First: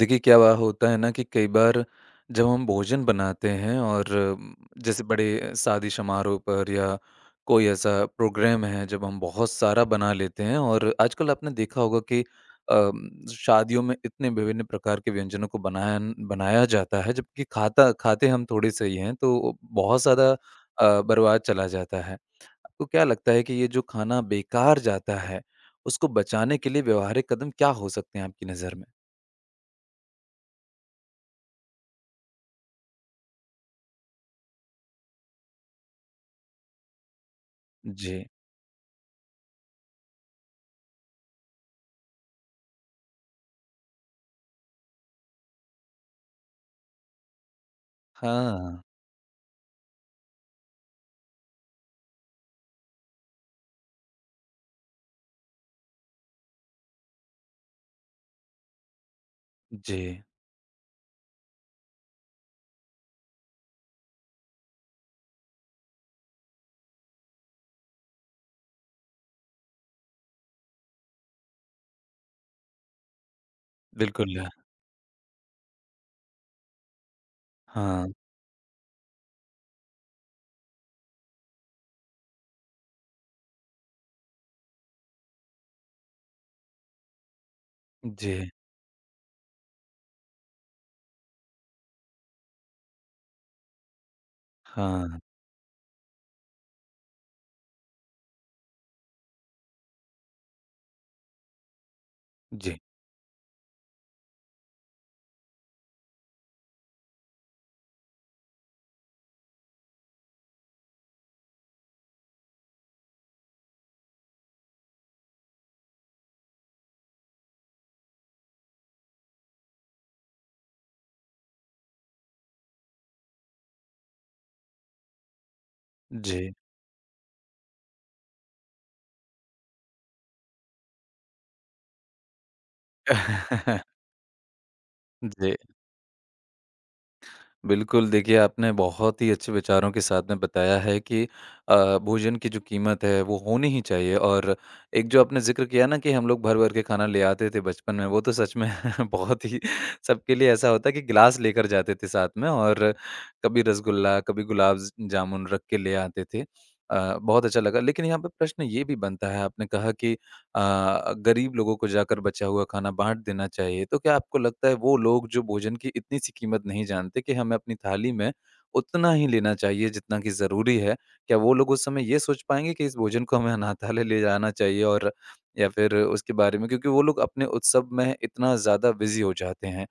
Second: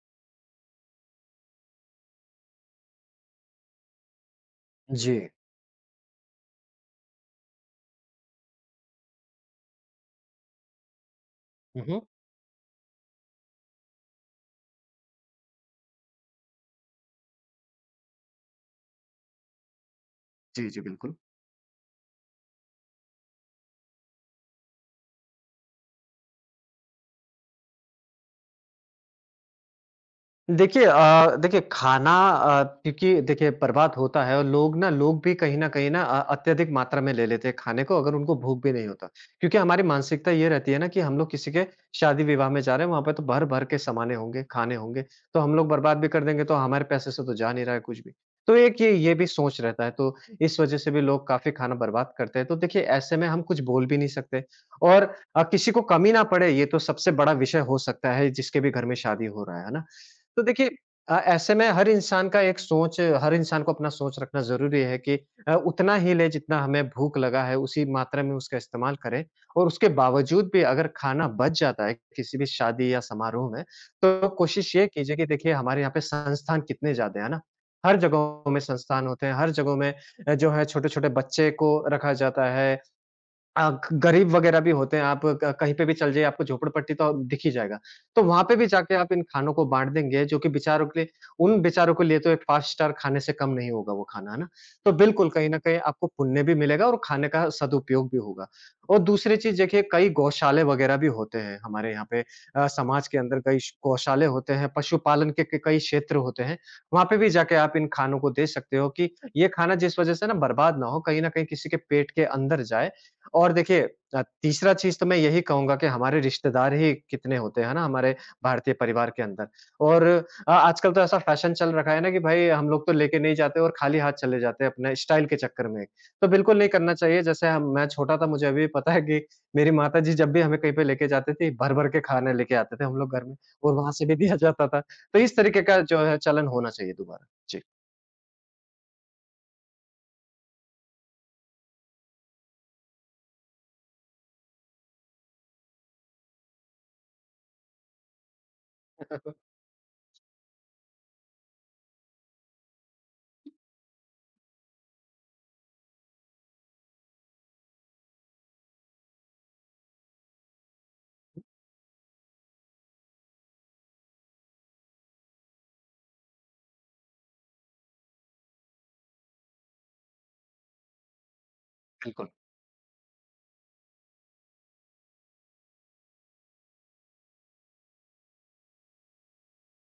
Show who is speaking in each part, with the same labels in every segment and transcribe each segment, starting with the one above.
Speaker 1: देखिए, क्या वा होता है ना कि कई बार जब हम भोजन बनाते हैं और जैसे
Speaker 2: जी।
Speaker 1: बड़े शादी समारोह पर या कोई ऐसा प्रोग्राम है जब हम बहुत सारा बना लेते हैं और आजकल आपने देखा
Speaker 2: हुँ, हुँ।
Speaker 1: होगा कि शादियों में इतने विभिन्न प्रकार के व्यंजनों को बनाया बनाया जाता है जबकि खाता खाते हम थोड़े से ही हैं तो बहुत ज़्यादा
Speaker 2: जी, जी, बिल्कुल।
Speaker 1: बर्बाद चला जाता है। आपको क्या लगता है कि ये जो खाना बेकार जाता है उसको बचाने के लिए व्यवहारिक कदम क्या हो सकते हैं आपकी नज़र में?
Speaker 2: देखिए देखिए खाना क्योंकि देखिए बर्बाद होता है और लोग ना लोग भी कहीं न कहीं ना अत्यधिक मात्रा में ले लेते हैं खाने को अगर
Speaker 1: जी।
Speaker 2: उनको भूख भी नहीं होता। क्योंकि हमारी मानसिकता ये रहती है ना कि हम लोग किसी के शादी-विवाह में जा रहे हैं, वहाँ पे तो भर-भर के समाने होंगे, खाने होंगे, तो हम लोग बर्बाद भी कर देंगे तो हमारे पैसे से तो जा नहीं रहा है कुछ भी। तो एक
Speaker 1: हाँ,
Speaker 2: ये भी सोच रहता है, तो इस वजह से भी लोग काफ़ी खाना बर्बाद करते हैं। तो देखिए ऐसे में हम कुछ बोल भी नहीं सकते और किसी को कमी ना पड़े ये तो सबसे बड़ा विषय हो सकता है जिसके भी घर में शादी हो रहा है ना?
Speaker 1: जी,
Speaker 2: तो देखिए ऐसे में हर इंसान का एक सोच हर इंसान को अपना सोच रखना ज़रूरी है कि उतना ही ले जितना हमें भूख लगा है, उसी मात्रा में उसका इस्तेमाल करें और उसके बावजूद भी अगर खाना बच जाता है किसी भी शादी या समारोह में, तो
Speaker 1: बिल्कुल।
Speaker 2: कोशिश ये कीजिए कि देखिए हमारे यहाँ पे संस्थान कितने ज़्यादा है ना? हर
Speaker 1: हाँ,
Speaker 2: जगहों में संस्थान होते हैं, हर जगहों में जो है छोटे-छोटे बच्चे को रखा जाता है अ, ग गरीब वगैरह भी होते हैं, आप क कहीं पे भी चल जाइए, आपको झोपड़पट्टी तो दिख ही जाएगा। तो वहाँ
Speaker 1: जी,
Speaker 2: पे भी जाके आप इन खानों को बाँट देंगे, जो कि बेचारों के लिए उन बेचारों के लिए तो एक 5 स्टार खाने से कम नहीं होगा वो खाना, है ना? तो
Speaker 1: हाँ,
Speaker 2: बिल्कुल, कहीं न कहीं आपको पुण्य भी मिलेगा और खाने का सदुपयोग भी होगा। और दूसरी चीज़ देखिए, कई गौशाले वगैरह भी होते हैं हमारे यहाँ पे
Speaker 1: जी,
Speaker 2: समाज के अंदर कई श गौशाले होते हैं, पशुपालन के क कई क्षेत्र होते हैं। वहाँ पे भी जाके आप इन खानों को दे सकते हो कि ये खाना जिस वज़ह से ना बर्बाद ना हो, कहीं न कहीं किसी के पेट के अंदर जाए और देखिए तीसरा चीज़ तो मैं यही कहूँगा कि हमारे रिश्तेदार ही कितने होते हैं ना हमारे भारतीय परिवार के अंदर और आजकल तो ऐसा फैशन चल रखा है ना कि भाई हम लोग तो लेके नहीं जाते और खाली हाथ चले जाते हैं अपने स्टाइल के चक्कर में। तो
Speaker 1: जी।
Speaker 2: बिल्कुल नहीं करना चाहिए जैसे हम मैं छोटा था मुझे अभी भी पता है कि मेरी माताजी जब भी हमें कहीं पे लेके जाती थी, भर-भर के खाना लेके आते थे हम लोग घर में और वहाँ से भी दिया जाता था। तो इस
Speaker 1: जी,
Speaker 2: तरीके का जो है चलन होना चाहिए दोबारा। जी।
Speaker 1: बिल्कुल। देखिए आपने बहुत ही अच्छे विचारों के साथ में बताया है कि भोजन की जो कीमत है वो होनी ही चाहिए और एक जो आपने ज़िक्र किया ना कि हम लोग भर-भर के खाना ले आते थे बचपन में, वो तो सच में बहुत ही सबके लिए ऐसा होता है कि गिलास लेकर जाते थे साथ में और कभी रसगुल्ला, कभी गुलाब ज जामुन रख के ले आते थे। बहुत अच्छा लगा लेकिन यहाँ पे प्रश्न ये भी बनता है। आपने कहा कि गरीब लोगों को जाकर बचा हुआ खाना बाँट देना चाहिए। तो क्या आपको लगता है वो लोग जो भोजन की इतनी सी कीमत नहीं जानते कि हमें अपनी थाली में उतना ही लेना चाहिए जितना कि ज़रूरी है, क्या वो लोग उस समय ये
Speaker 2: बिल्कुल।
Speaker 1: सोच पाएँगे कि इस भोजन को हमें अनाथालय ले जाना चाहिए और या फिर उसके बारे में, क्योंकि वो लोग अपने उत्सव में इतना ज़्यादा बिज़ी हो जाते हैं।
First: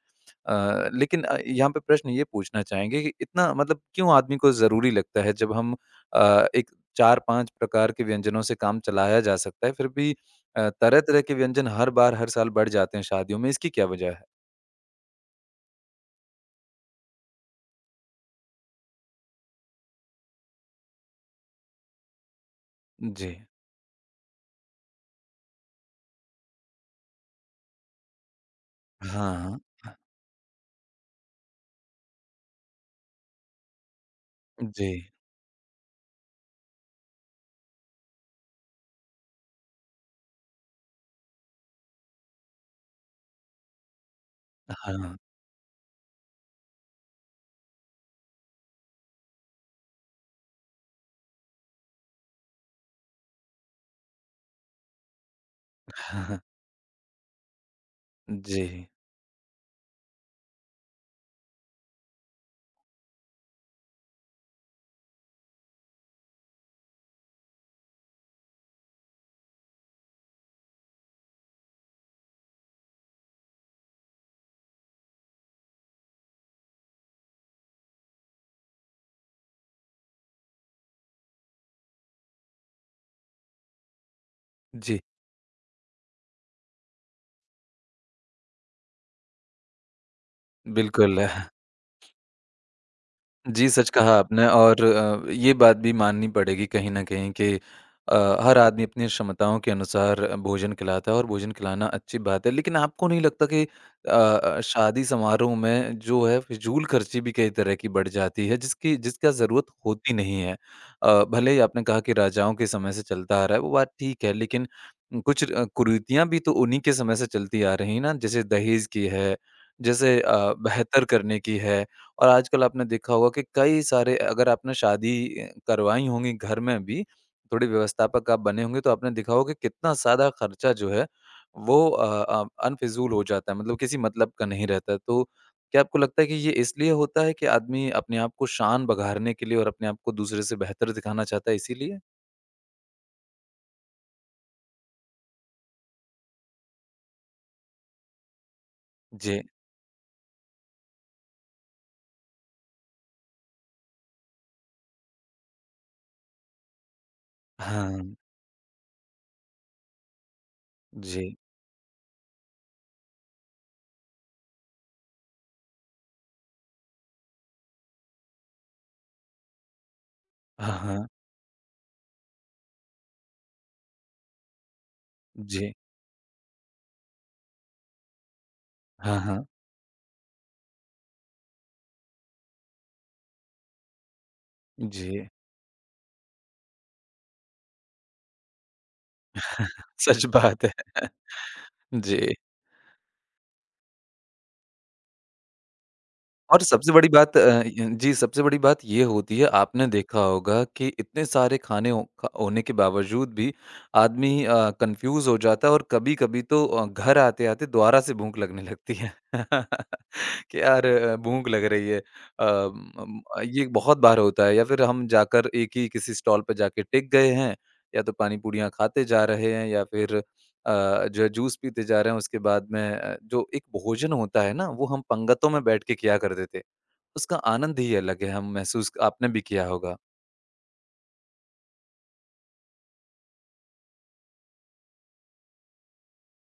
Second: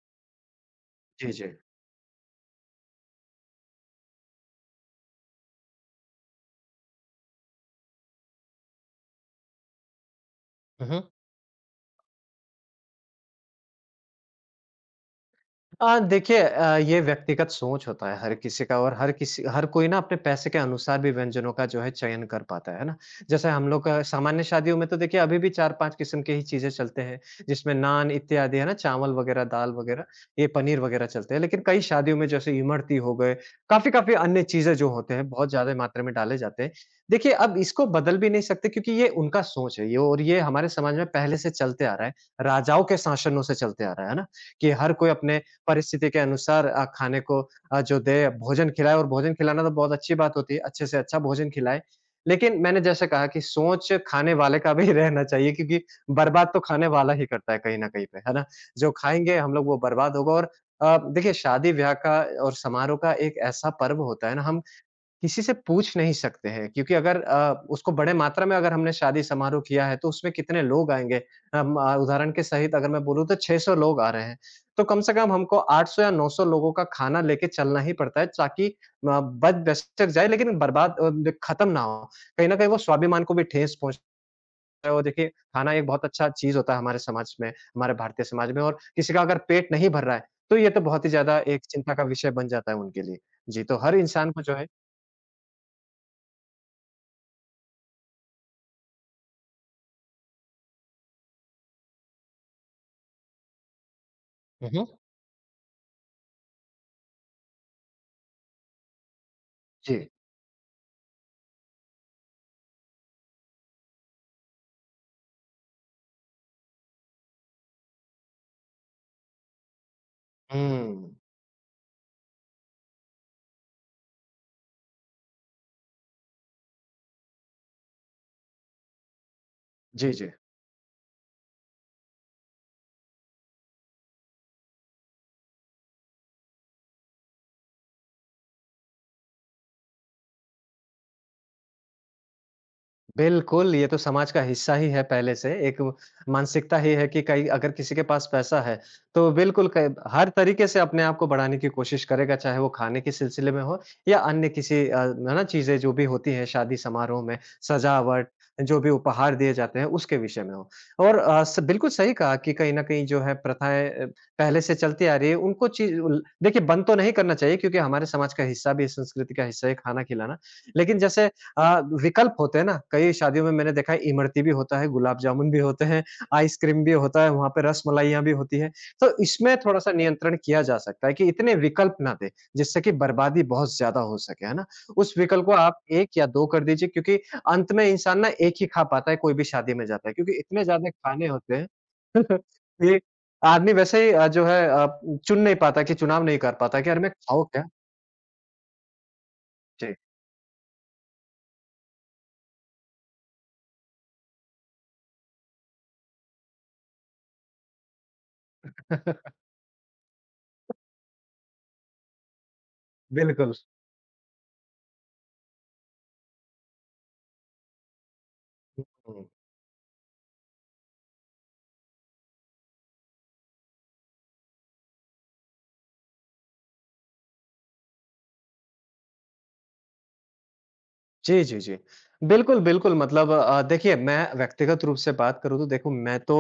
Speaker 1: अ, लेकिन
Speaker 2: जी,
Speaker 1: अ,
Speaker 2: जी।
Speaker 1: यहाँ पे प्रश्न ये पूछना चाहेंगे कि इतना मतलब क्यों आदमी को ज़रूरी लगता है जब हम एक 4-5 प्रकार के व्यंजनों से काम चलाया जा सकता है, फिर भी
Speaker 2: हुँ, हुँ।
Speaker 1: तरह-तरह के व्यंजन हर बार, हर साल बढ़ जाते हैं शादियों में, इसकी क्या वजह है?
Speaker 2: देखिए ये व्यक्तिगत सोच होता है हर किसी का और हर कोई ना अपने पैसे के अनुसार भी व्यंजनों का जो है चयन कर पाता है ना।
Speaker 1: जी।
Speaker 2: जैसे हम लोग का सामान्य शादियों में तो देखिए अभी भी 4-5 किस्म के ही चीज़ें चलते हैं, जिसमें नान इत्यादि है ना, चावल
Speaker 1: हाँ,
Speaker 2: वगैरह, दाल
Speaker 1: हाँ।
Speaker 2: वगैरह, ये पनीर वगैरह चलते हैं। लेकिन कई शादियों में जैसे इमरती हो गए, काफ़ी-काफ़ी अन्य चीज़ें
Speaker 1: जी,
Speaker 2: जो होते हैं, बहुत ज़्यादा मात्रा में डाले जाते हैं। देखिए अब इसको बदल भी नहीं सकते क्योंकि ये उनका सोच है ये और ये हमारे समाज में पहले से चलते आ रहा है, राजाओं के शासनों से चलते आ रहा है ना? कि हर कोई
Speaker 1: हाँ।
Speaker 2: अपने परिस्थिति के अनुसार खाने को जो दे भोजन खिलाए और भोजन खिलाना तो बहुत अच्छी बात होती है, अच्छे से अच्छा भोजन खिलाए। लेकिन मैंने जैसे कहा कि सोच खाने वाले का भी रहना चाहिए क्योंकि बर्बाद तो खाने वाला ही करता है कहीं न कहीं पे, है ना?
Speaker 1: जी,
Speaker 2: जो खाएँगे हम लोग वो बर्बाद होगा और देखिए शादी-ब्याह का और समारोह का एक ऐसा पर्व होता है ना हम किसी से पूछ नहीं सकते हैं क्योंकि अगर अ, उसको बड़े मात्रा में अगर हमने शादी समारोह किया है तो उसमें कितने लोग आएँगे? उदाहरण के सहित अगर मैं बोलूँ तो 600 लोग आ रहे हैं। तो कम से कम हमको 800 या 900 लोगों का खाना लेके चलना ही पड़ता है ताकि म बच-बच जाए लेकिन बर्बाद अ, ब खत्म ना हो। कहीं न कहीं वो स्वाभिमान को भी ठेस पहुँच
Speaker 1: जी,
Speaker 2: और देखिए खाना एक बहुत अच्छा चीज़ होता है हमारे समाज में, हमारे भारतीय समाज में और किसी का अगर पेट नहीं भर रहा है तो ये तो बहुत ही
Speaker 1: बिल्कुल।
Speaker 2: ज़्यादा एक चिंता का विषय बन जाता है उनके लिए। जी,
Speaker 1: जी,
Speaker 2: तो
Speaker 1: सच
Speaker 2: हर
Speaker 1: कहा
Speaker 2: इंसान को
Speaker 1: आपने
Speaker 2: जो है
Speaker 1: और ये बात भी माननी पड़ेगी कहीं न कहीं कि अ, हर आदमी अपनी क्षमताओं के अनुसार भोजन खिलाता है और भोजन खिलाना अच्छी बात है। लेकिन आपको नहीं लगता कि
Speaker 2: हुँ, हुँ।
Speaker 1: शादी समारोह में जो है फिजूल-खर्ची भी कई तरह की बढ़ जाती है जिसकी जिसका ज़रूरत
Speaker 2: जी।
Speaker 1: होती नहीं है? भले ही आपने कहा कि राजाओं के समय से चलता आ रहा है, वो बात ठीक है, लेकिन कुछ कुरीतियाँ भी तो उन्हीं के समय से चलती आ रही हैं ना, जैसे दहेज की है, जैसे बेहतर
Speaker 2: हुँ।
Speaker 1: करने की है। और आजकल आपने देखा होगा कि कई सारे अगर आपने शादी करवाई होंगी घर में भी, थोड़ी व्यवस्थापक आप बने होंगे तो आपने देखा होगा कि कितना
Speaker 2: जी, जी।
Speaker 1: ज़्यादा खर्चा जो है वो अनफ़िज़ूल हो जाता है, मतलब किसी मतलब का नहीं रहता है। तो क्या आपको लगता है कि ये इसलिए होता है कि आदमी अपने आप को शान बघारने के लिए और अपने आप को दूसरे से बेहतर दिखाना चाहता है इसीलिए?
Speaker 2: बिल्कुल, ये तो समाज का हिस्सा ही है पहले से, एक मानसिकता ही है कि कहीं अगर किसी के पास पैसा है, तो
Speaker 1: जी।
Speaker 2: बिल्कुल क हर तरीके से अपने आप को बढ़ाने की कोशिश करेगा, चाहे वो खाने के सिलसिले में हो या अन्य है ना, चीज़ें जो भी होती हैं शादी समारोह में,
Speaker 1: हाँ,
Speaker 2: सजावट, जो भी उपहार दिए जाते हैं, उसके विषय में हो। और
Speaker 1: जी।
Speaker 2: अ, स बिल्कुल सही कहा कि कहीं न कहीं जो है प्रथाएँ पहले से चलती आ रही है, उनको चीज़ उल देखिए बंद तो नहीं करना चाहिए क्योंकि हमारे समाज का हिस्सा भी संस्कृति का हिस्सा है खाना खिलाना।
Speaker 1: हाँ,
Speaker 2: लेकिन
Speaker 1: हाँ।
Speaker 2: जैसे विकल्प होते हैं ना, कई शादियों में मैंने देखा है इमरती भी होता है, गुलाब जामुन भी
Speaker 1: जी।
Speaker 2: होते हैं, आइसक्रीम भी होता है, वहाँ पे रसमलाइयाँ भी होती है। तो
Speaker 1: हाँ, हाँ।
Speaker 2: इसमें थोड़ा-सा नियंत्रण किया जा सकता है कि इतने विकल्प ना दें, जिससे कि बर्बादी बहुत ज़्यादा हो सके, है ना? उस
Speaker 1: जी।
Speaker 2: विकल्प को आप 1 या 2 कर दीजिए क्योंकि अंत में इंसान ना 1 ही खा पाता है, कोई भी शादी में जाता है
Speaker 1: सच
Speaker 2: क्योंकि इतने
Speaker 1: बात है।
Speaker 2: ज़्यादा खाने होते हैं
Speaker 1: जी।
Speaker 2: कि आदमी वैसे ही चुन नहीं पाता कि चुनाव नहीं कर
Speaker 1: और
Speaker 2: पाता कि
Speaker 1: सबसे
Speaker 2: अरे
Speaker 1: बड़ी
Speaker 2: मैं
Speaker 1: बात अ,
Speaker 2: खाऊँ क्या?
Speaker 1: य जी, सबसे बड़ी बात ये होती है, आपने
Speaker 2: जी।
Speaker 1: देखा होगा कि इतने सारे खाने हो ख होने के बावजूद भी आदमी कन्फ्यूज़ हो जाता है और कभी-कभी तो घर आते-आते दोबारा से भूख लगने लगती है। कि यार भूख लग रही है।
Speaker 2: बिल्कुल।
Speaker 1: ये बहुत बार होता है या फिर हम जाकर एक ही किसी स्टॉल पे जाके टिक गए हैं, या तो पानी-पूरियाँ खाते जा रहे हैं या फिर जो है जूस पीते जा रहे हैं, उसके बाद में जो एक भोजन होता है ना, वो हम पंगतों में बैठ के किया करते थे। उसका आनंद ही अलग है, हम महसूस आपने भी किया होगा।
Speaker 2: जी, जी, जी। बिल्कुल, बिल्कुल मतलब देखिए मैं व्यक्तिगत रूप से बात करूँ तो देखो मैं तो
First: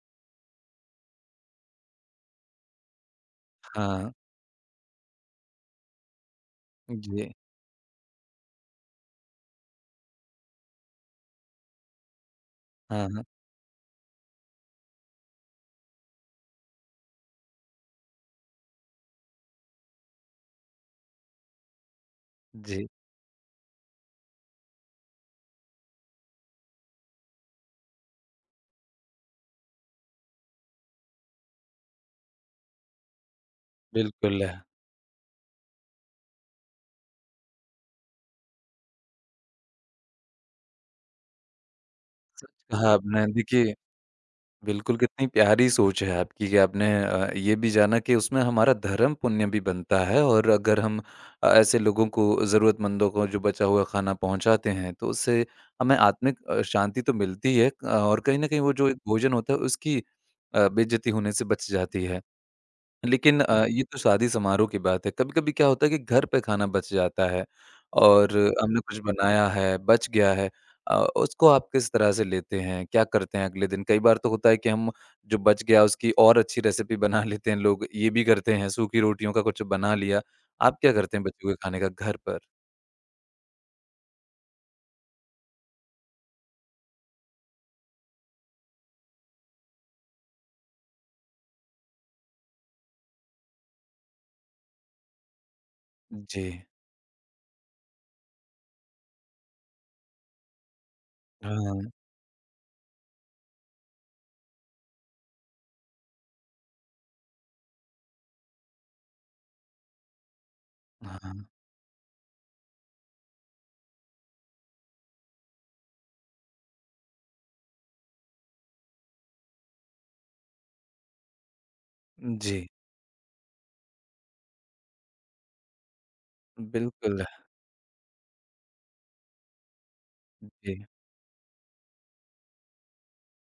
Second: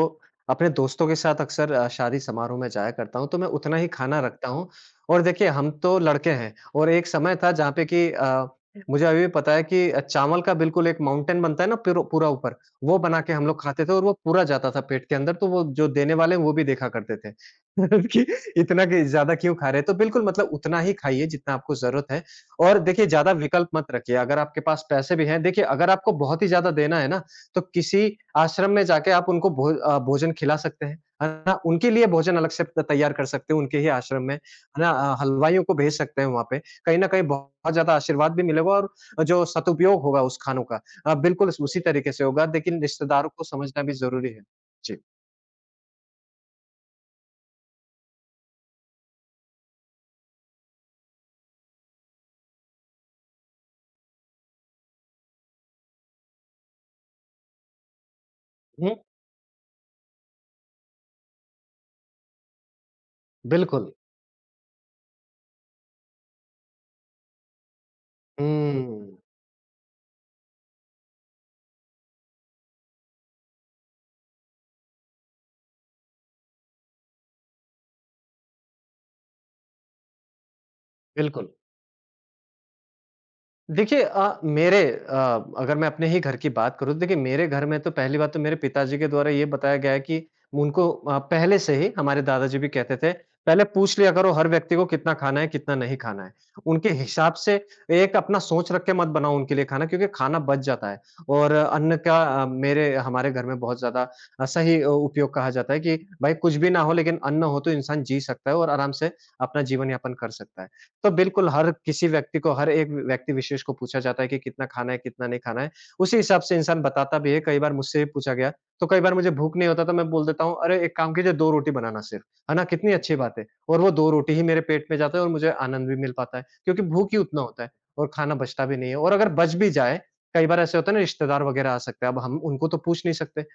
Speaker 2: अपने दोस्तों के साथ अक्सर शादी समारोह में जाया करता हूँ, तो मैं उतना ही
Speaker 1: हाँ,
Speaker 2: खाना रखता हूँ और देखिए हम तो लड़के हैं और एक
Speaker 1: जी।
Speaker 2: समय था जहाँ पे कि मुझे अभी भी पता है कि चावल का बिल्कुल एक माउंटेन बनता है ना पिरो पूरा ऊपर, वो
Speaker 1: हाँ,
Speaker 2: बना
Speaker 1: हाँ।
Speaker 2: के हम लोग खाते थे और वो पूरा जाता था पेट के अंदर तो वो जो देने वाले हैं वो भी देखा करते थे कि इतना कि ज़्यादा क्यों खा रहे हैं? तो बिल्कुल मतलब उतना ही खाइए जितना आपको ज़रूरत है। और
Speaker 1: जी,
Speaker 2: देखिए ज़्यादा विकल्प मत रखिए, अगर आपके पास पैसे भी हैं देखिए अगर आपको बहुत ही ज़्यादा देना है ना, तो किसी आश्रम में जाके आप उनको भोजन खिला सकते हैं, है ना? उनके लिए भोजन अलग से त तैयार कर सकते हो उनके ही आश्रम में,
Speaker 1: बिल्कुल। है।
Speaker 2: है ना? हलवाइयों को भेज सकते हैं वहाँ पे, कहीं न कहीं बहुत ज़्यादा आशीर्वाद भी मिलेगा और जो सदुपयोग होगा उस खानों का बिल्कुल उसी तरीके से होगा लेकिन
Speaker 1: कहा आपने,
Speaker 2: रिश्तेदारों को
Speaker 1: देखिए
Speaker 2: समझना भी ज़रूरी है।
Speaker 1: बिल्कुल,
Speaker 2: जी।
Speaker 1: कितनी प्यारी सोच है आपकी कि आपने ये भी जाना कि उसमें हमारा धर्म पुण्य भी बनता है और अगर हम ऐसे लोगों को ज़रूरतमंदों को जो बचा हुआ खाना पहुँचाते हैं, तो उससे हमें आत्मिक शांति तो मिलती है अ, और कहीं न कहीं वो जो
Speaker 2: हुँ,
Speaker 1: एक भोजन होता है उसकी बेइज़्ज़ती होने से बच जाती है। लेकिन अ, हुँ। ये
Speaker 2: बिल्कुल।
Speaker 1: तो शादी समारोह की बात है। कभी-कभी क्या होता है कि घर पे खाना बच जाता है और हमने कुछ
Speaker 2: हुँ,
Speaker 1: बनाया है, बच गया है, उसको आप किस तरह से लेते हैं? क्या करते हैं अगले दिन? कई बार तो होता है कि हम जो बच गया उसकी और अच्छी रेसिपी बना लेते हैं लोग, ये भी करते हैं, सूखी रोटियों का कुछ बना लिया। आप क्या करते हैं बचे
Speaker 2: बिल्कुल।
Speaker 1: हुए खाने का घर पर?
Speaker 2: देखिए अ, अगर मैं अपने ही घर की बात करूँ तो देखिए मेरे घर में तो पहली बात तो मेरे पिताजी के द्वारा ये बताया गया है कि उनको पहले से ही हमारे दादाजी भी कहते थे पहले पूछ लिया करो हर व्यक्ति को कितना खाना है कितना नहीं खाना है
Speaker 1: जी।
Speaker 2: उनके हिसाब से एक अपना सोच रख के मत बनाओ उनके लिए खाना क्योंकि खाना बच जाता है और
Speaker 1: हाँ,
Speaker 2: अन्न का अ, मेरे हमारे घर में बहुत ज्यादा सही उपयोग कहा जाता है कि भाई कुछ भी ना हो लेकिन अन्न हो तो इंसान जी सकता है और आराम से अपना जीवन यापन कर सकता है तो
Speaker 1: हाँ।
Speaker 2: बिल्कुल हर किसी व्यक्ति को, हर एक व्यक्ति विशेष को पूछा जाता है कि कितना खाना है, कितना नहीं खाना है। उसी हिसाब से इंसान बताता भी है, कई बार मुझसे भी पूछा गया, तो कई बार मुझे भूख नहीं होता तो मैं बोल देता हूँ, "अरे एक काम कीजिए 2 रोटी बनाना सिर्फ।" है
Speaker 1: जी,
Speaker 2: ना? कितनी अच्छी बात है और वो 2 रोटी ही मेरे पेट में जाता है और मुझे आनंद भी मिल पाता है क्योंकि भूख ही
Speaker 1: बिल्कुल,
Speaker 2: उतना होता है और खाना बचता भी नहीं है और अगर बच भी जाए, कई बार ऐसे
Speaker 1: जी।
Speaker 2: होता है ना रिश्तेदार वगैरह आ सकते हैं, अब हम उनको तो पूछ नहीं सकते।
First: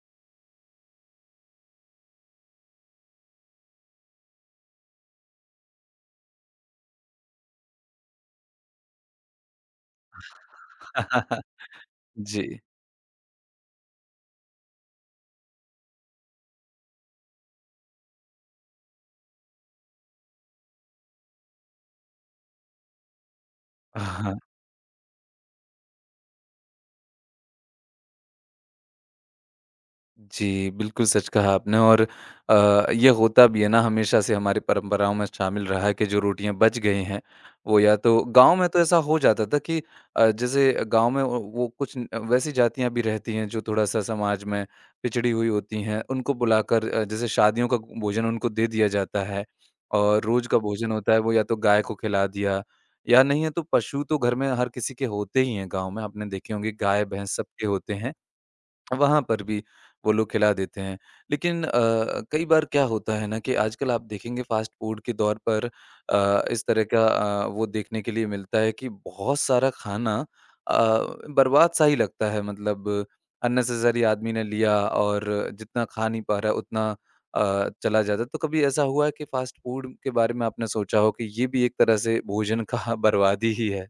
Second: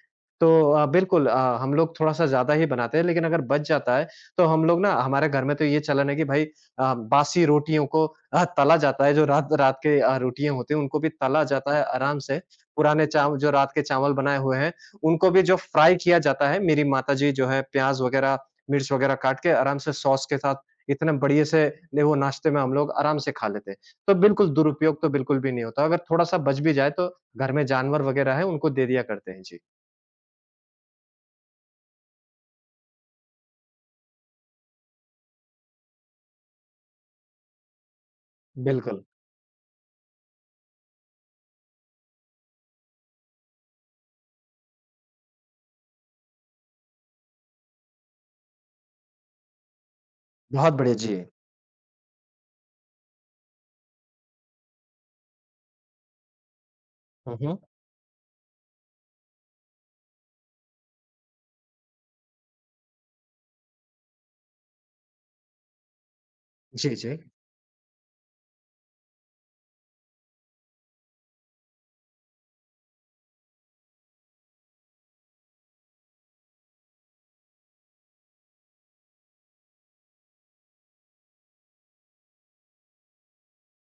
Speaker 2: तो बिल्कुल हम लोग थोड़ा-सा ज़्यादा ही बनाते हैं लेकिन अगर बच जाता है, तो हम लोग ना हमारे घर में तो ये चलन है कि भाई बासी रोटियों को तला जाता है, जो रात रात के रोटियाँ होती हैं, उनको भी तला जाता है आराम से।
Speaker 1: जी।
Speaker 2: पुराने चाव जो रात के चावल बनाए हुए हैं, उनको भी जो फ्राई किया जाता है, मेरी माताजी जो है प्याज़ वगैरह, मिर्च वगैरह काट के आराम से सॉस के साथ इतने बढ़िया से ने वो नाश्ते में हम लोग आराम से खा लेते हैं। तो बिल्कुल दुरुपयोग तो बिल्कुल भी नहीं होता, अगर थोड़ा-सा बच भी जाए तो घर में जानवर वगैरह हैं, उनको दे दिया करते हैं। जी,
Speaker 1: जी, बिल्कुल सच कहा आपने और ये होता भी है ना, हमेशा से हमारी परंपराओं में शामिल रहा है कि जो रोटियाँ बच गई हैं, वो या तो गाँव में तो ऐसा
Speaker 2: बिल्कुल।
Speaker 1: हो जाता था कि जैसे गाँव में वो कुछ न वैसी जातियाँ भी रहती हैं जो थोड़ा-सा समाज में पिछड़ी हुई होती हैं, उनको बुलाकर जैसे शादियों का भोजन उनको दे दिया जाता है और रोज़ का
Speaker 2: बहुत
Speaker 1: भोजन
Speaker 2: बढ़िया,
Speaker 1: होता है
Speaker 2: जी।
Speaker 1: वो या तो गाय को खिला दिया या नहीं है तो पशु तो घर में हर किसी के होते ही हैं गाँव में, आपने देखे होंगे गाय, भैंस
Speaker 2: हुँ, हुँ।
Speaker 1: सबके होते हैं। वहाँ पर भी वो लोग खिला देते हैं। लेकिन अ, कई बार क्या होता है ना कि आजकल आप देखेंगे फ़ास्ट फ़ूड के दौर पर इस तरह
Speaker 2: जी,
Speaker 1: का
Speaker 2: जी।
Speaker 1: वो देखने के लिए मिलता है कि बहुत सारा खाना अ, बर्बाद-सा ही लगता है, मतलब अननेसेसरी आदमी ने लिया और जितना खा नहीं पा रहा है उतना चला जाता है। तो कभी ऐसा हुआ है कि फ़ास्ट फ़ूड के बारे में आपने सोचा हो कि ये भी एक तरह से भोजन का बर्बादी ही है?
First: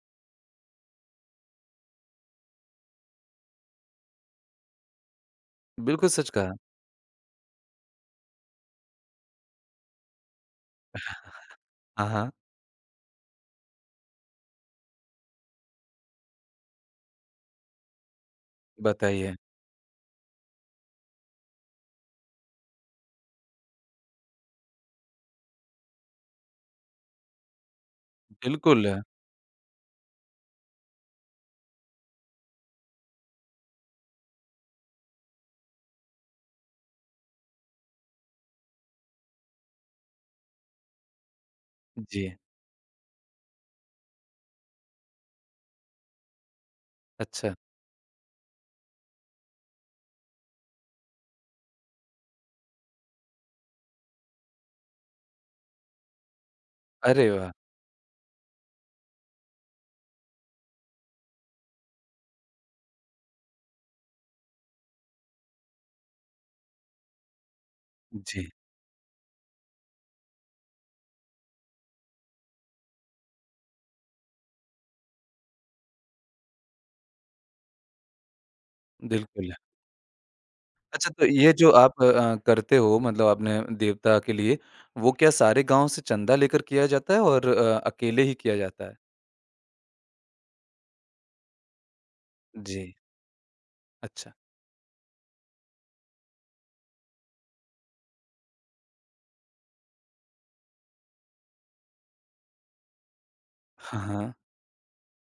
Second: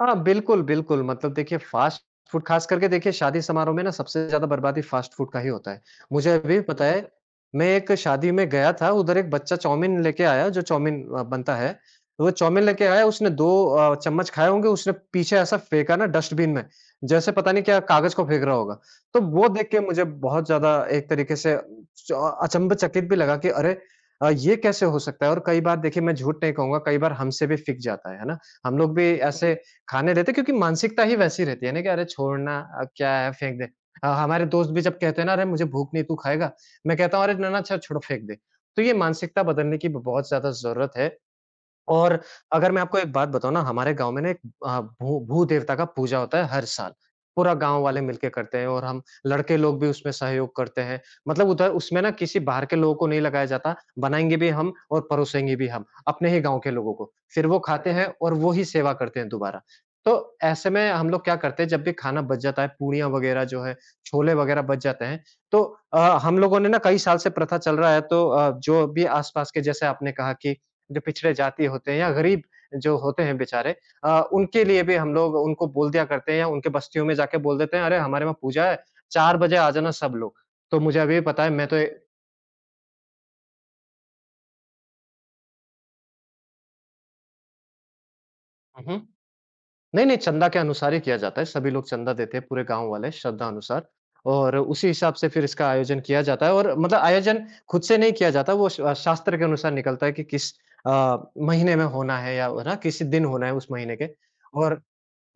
Speaker 2: हाँ, बिल्कुल, बिल्कुल। मतलब देखिए फ़ास्ट फूड ख़ास करके देखिए शादी समारोह में ना सबसे ज़्यादा बर्बादी फ़ास्ट फूड का ही होता है।
Speaker 1: बिल्कुल
Speaker 2: मुझे
Speaker 1: सच कहा।
Speaker 2: अभी भी पता है, मैं एक शादी में गया था, उधर एक बच्चा चाउमीन लेके आया जो चाउमीन बनता है।
Speaker 1: हाँ,
Speaker 2: तो वो
Speaker 1: हाँ।
Speaker 2: चाउमीन लेके आया उसने 2 चम्मच खाए होंगे, उसने पीछे ऐसा फेंका ना डस्टबिन में, जैसे पता नहीं क्या कागज़ को फेंक रहा होगा। तो
Speaker 1: बताइए।
Speaker 2: वो देख के मुझे बहुत ज़्यादा एक तरीके से च अचंभचकित भी लगा कि अरे! ये कैसे हो सकता है? और कई बार देखिए मैं झूठ नहीं कहूँगा, कई बार हमसे भी फ़िक जाता है ना? हम
Speaker 1: बिल्कुल।
Speaker 2: लोग भी ऐसे खाने देते क्योंकि मानसिकता ही वैसी रहती है ना कि अरे छोड़ना अब क्या है फेंक दे। हमारे दोस्त भी जब कहते हैं ना अरे मुझे भूख नहीं तू खाएगा? मैं कहता हूँ अरे ना, ना अच्छा छोड़ो फेंक दे। तो ये मानसिकता बदलने की ब बहुत ज़्यादा ज़रूरत है और
Speaker 1: जी।
Speaker 2: अगर मैं आपको एक बात बताऊँ ना, हमारे गाँव में ना एक भू भू-देवता का पूजा होता है हर साल। पूरा
Speaker 1: अच्छा।
Speaker 2: गाँव वाले मिलके करते हैं और हम लड़के लोग भी उसमें सहयोग करते हैं। मतलब उधर उसमें ना किसी बाहर के लोगों को नहीं लगाया जाता, बनाएँगे भी हम और परोसेंगे भी हम, अपने ही गाँव के लोगों को।
Speaker 1: अरे
Speaker 2: फिर
Speaker 1: वाह!
Speaker 2: वो खाते हैं और वो ही सेवा करते हैं दोबारा। तो ऐसे में हम लोग क्या करते हैं जब भी खाना बच जाता है, पूड़ियाँ वग़ैरह जो है, छोले वग़ैरह बच जाते हैं, तो अ, हम लोगों ने ना कई साल से प्रथा चल रहा है तो
Speaker 1: जी,
Speaker 2: जो भी आस-पास के जैसे आपने कहा कि जो पिछड़े जाति होते हैं या गरीब जो होते हैं बेचारे उनके लिए भी हम लोग उनको बोल दिया करते हैं या उनके बस्तियों में जाके बोल देते हैं, "अरे! हमारे वहाँ पूजा है, 4
Speaker 1: बिल्कुल।
Speaker 2: बजे आ जाना सब लोग।" तो मुझे
Speaker 1: अच्छा,
Speaker 2: अभी भी
Speaker 1: तो
Speaker 2: पता है
Speaker 1: ये
Speaker 2: मैं
Speaker 1: जो
Speaker 2: तो ए
Speaker 1: आप करते हो, मतलब आपने देवता के लिए, वो क्या सारे गाँव से चंदा लेकर किया जाता है और अकेले ही किया
Speaker 2: हुँ,
Speaker 1: जाता है?
Speaker 2: हुँ। नहीं, नहीं चंदा के अनुसार ही किया जाता है, सभी लोग चंदा देते हैं पूरे
Speaker 1: जी,
Speaker 2: गाँव वाले श्रद्धा अनुसार
Speaker 1: अच्छा।
Speaker 2: और उसी हिसाब से फिर इसका आयोजन किया जाता है और मतलब आयोजन खुद से नहीं किया जाता, वो श शास्त्र के अनुसार निकलता है कि किस महीने में होना है या है ना, किस दिन होना है उस महीने
Speaker 1: हाँ,
Speaker 2: के।
Speaker 1: हाँ।
Speaker 2: और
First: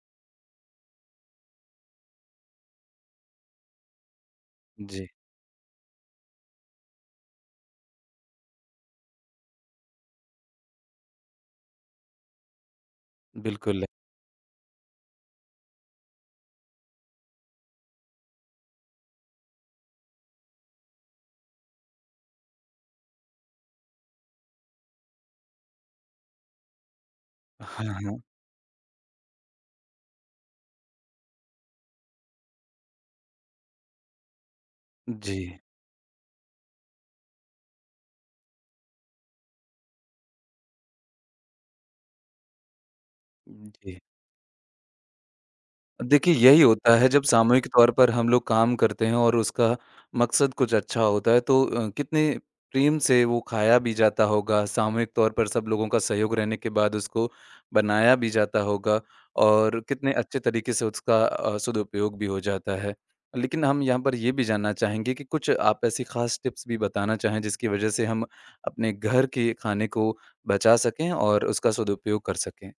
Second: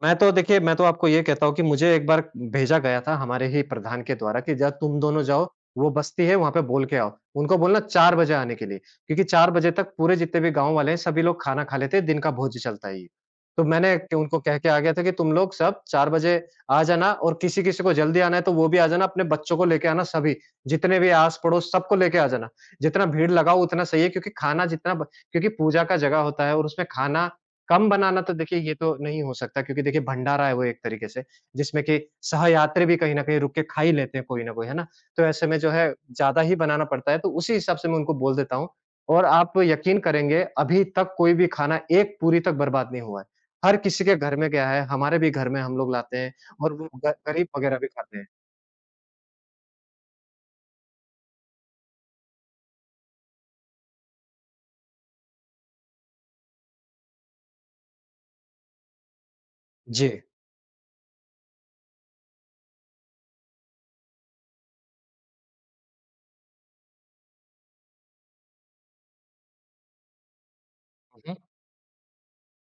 Speaker 2: मैं तो देखिए, मैं तो आपको ये कहता हूँ कि मुझे एक बार भेजा गया था हमारे ही प्रधान के द्वारा कि जा तुम
Speaker 1: जी,
Speaker 2: दोनों जाओ, वो बस्ती है वहाँ पे बोल के आओ। उनको बोलना 4 बजे आने के लिए, क्योंकि 4 बजे तक पूरे जितने भी गाँव वाले हैं सभी लोग खाना खा लेते हैं, दिन का भोज चलता है ये। तो
Speaker 1: बिल्कुल।
Speaker 2: मैंने क उनको कह के आ गया था कि तुम लोग सब 4 बजे आ जाना और किसी-किसी को जल्दी आना है तो वो भी आ जाना, अपने बच्चों को लेके आना सभी, जितने भी आस-पड़ोस सबको लेके आ जाना। जितना भीड़ लगाओ उतना सही है क्योंकि खाना जितना ब क्योंकि पूजा का जगह होता है और उसमें खाना
Speaker 1: हाँ,
Speaker 2: कम बनाना
Speaker 1: हाँ।
Speaker 2: तो देखिए ये तो नहीं हो सकता क्योंकि देखिए भंडारा है वो एक तरीके से, जिसमें कि सहयात्री भी कहीं न कहीं रुक के खा ही लेते हैं कोई ना कोई, है ना? तो
Speaker 1: जी,
Speaker 2: ऐसे में जो है ज़्यादा ही बनाना पड़ता है, तो उसी हिसाब से मैं उनको बोल देता हूँ और आप यकीन करेंगे अभी तक कोई भी खाना एक पूरी तक बर्बाद नहीं हुआ है। हर
Speaker 1: जी।
Speaker 2: किसी के घर में गया है, हमारे भी घर में हम लोग लाते हैं
Speaker 1: देखिए, यही
Speaker 2: और वो
Speaker 1: होता है
Speaker 2: ग
Speaker 1: जब
Speaker 2: गरीब
Speaker 1: सामूहिक
Speaker 2: वगैरह भी
Speaker 1: तौर पर
Speaker 2: खाते हैं।
Speaker 1: हम लोग काम करते हैं और उसका मकसद कुछ अच्छा होता है तो कितने प्रेम से वो खाया भी जाता होगा, सामूहिक तौर पर सब लोगों का सहयोग रहने के बाद उसको बनाया भी जाता होगा और
Speaker 2: जी।
Speaker 1: कितने अच्छे तरीके से उसका सदुपयोग भी हो जाता है। लेकिन हम यहाँ पर ये भी जानना चाहेंगे कि कुछ आप ऐसी ख़ास टिप्स भी बताना चाहें जिसकी वजह से हम अपने घर के खाने को बचा सकें और उसका सदुपयोग कर सकें?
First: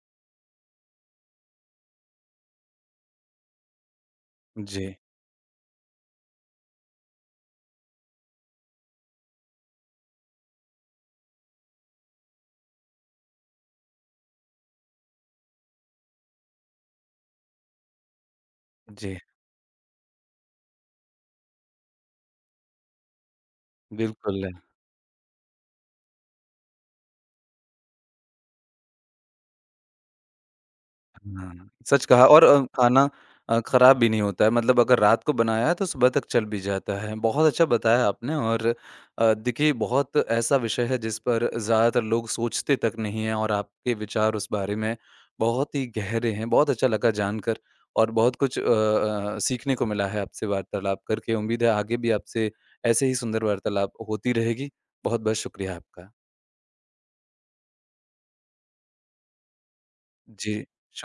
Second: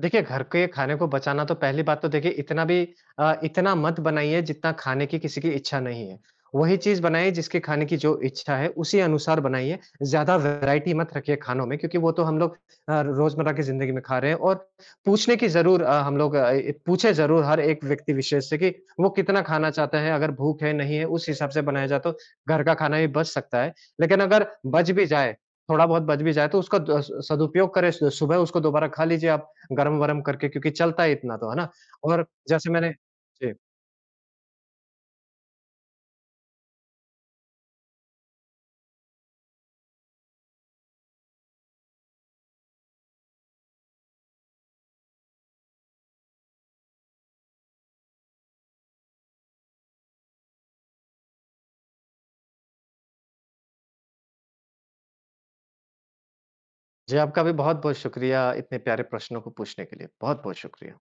Speaker 2: देखिए, घर के खाने को बचाना तो पहली बात तो देखिए इतना मत बनाइए जितना
Speaker 1: जी,
Speaker 2: खाने की किसी की इच्छा नहीं है। वही चीज़ बनाइए जिसके खाने की जो इच्छा है उसी अनुसार बनाइए, ज़्यादा वैरायटी मत रखिए खानों में क्योंकि वो तो हम लोग रोज़मर्रा की ज़िंदगी में खा रहे हैं और पूछने की ज़रूर हम लोग ए पूछे ज़रूर हर एक व्यक्ति विशेष से कि वो
Speaker 1: जी,
Speaker 2: कितना खाना चाहता है, अगर भूख है, नहीं है, उस हिसाब से बनाया जाए तो घर का खाना भी बच सकता है। लेकिन अगर
Speaker 1: बिल्कुल।
Speaker 2: बच भी जाए, थोड़ा बहुत बच भी जाए तो उसका द स सदुपयोग करें, सु सुबह उसको दोबारा खा लीजिए आप। गरम-वरम करके क्योंकि चलता है इतना तो, है ना?
Speaker 1: हाँ, सच कहा
Speaker 2: और
Speaker 1: और
Speaker 2: जैसे मैंने
Speaker 1: खाना
Speaker 2: जी,
Speaker 1: खराब भी नहीं होता है, मतलब अगर रात को बनाया है तो सुबह तक चल भी जाता है। बहुत अच्छा बताया आपने और देखिए बहुत ऐसा विषय है जिस पर ज़्यादातर लोग सोचते तक नहीं हैं और आपके विचार उस बारे में बहुत ही गहरे हैं। बहुत अच्छा लगा जानकर और बहुत कुछ सीखने को मिला है आपसे वार्तालाप करके। उम्मीद है आगे भी आपसे ऐसे ही सुंदर वार्तालाप होती रहेगी। बहुत-बहुत शुक्रिया आपका।
Speaker 2: जी आपका भी बहुत-बहुत शुक्रिया इतने प्यारे प्रश्नों को पूछने के लिए। बहुत-बहुत
Speaker 1: जी।
Speaker 2: शुक्रिया।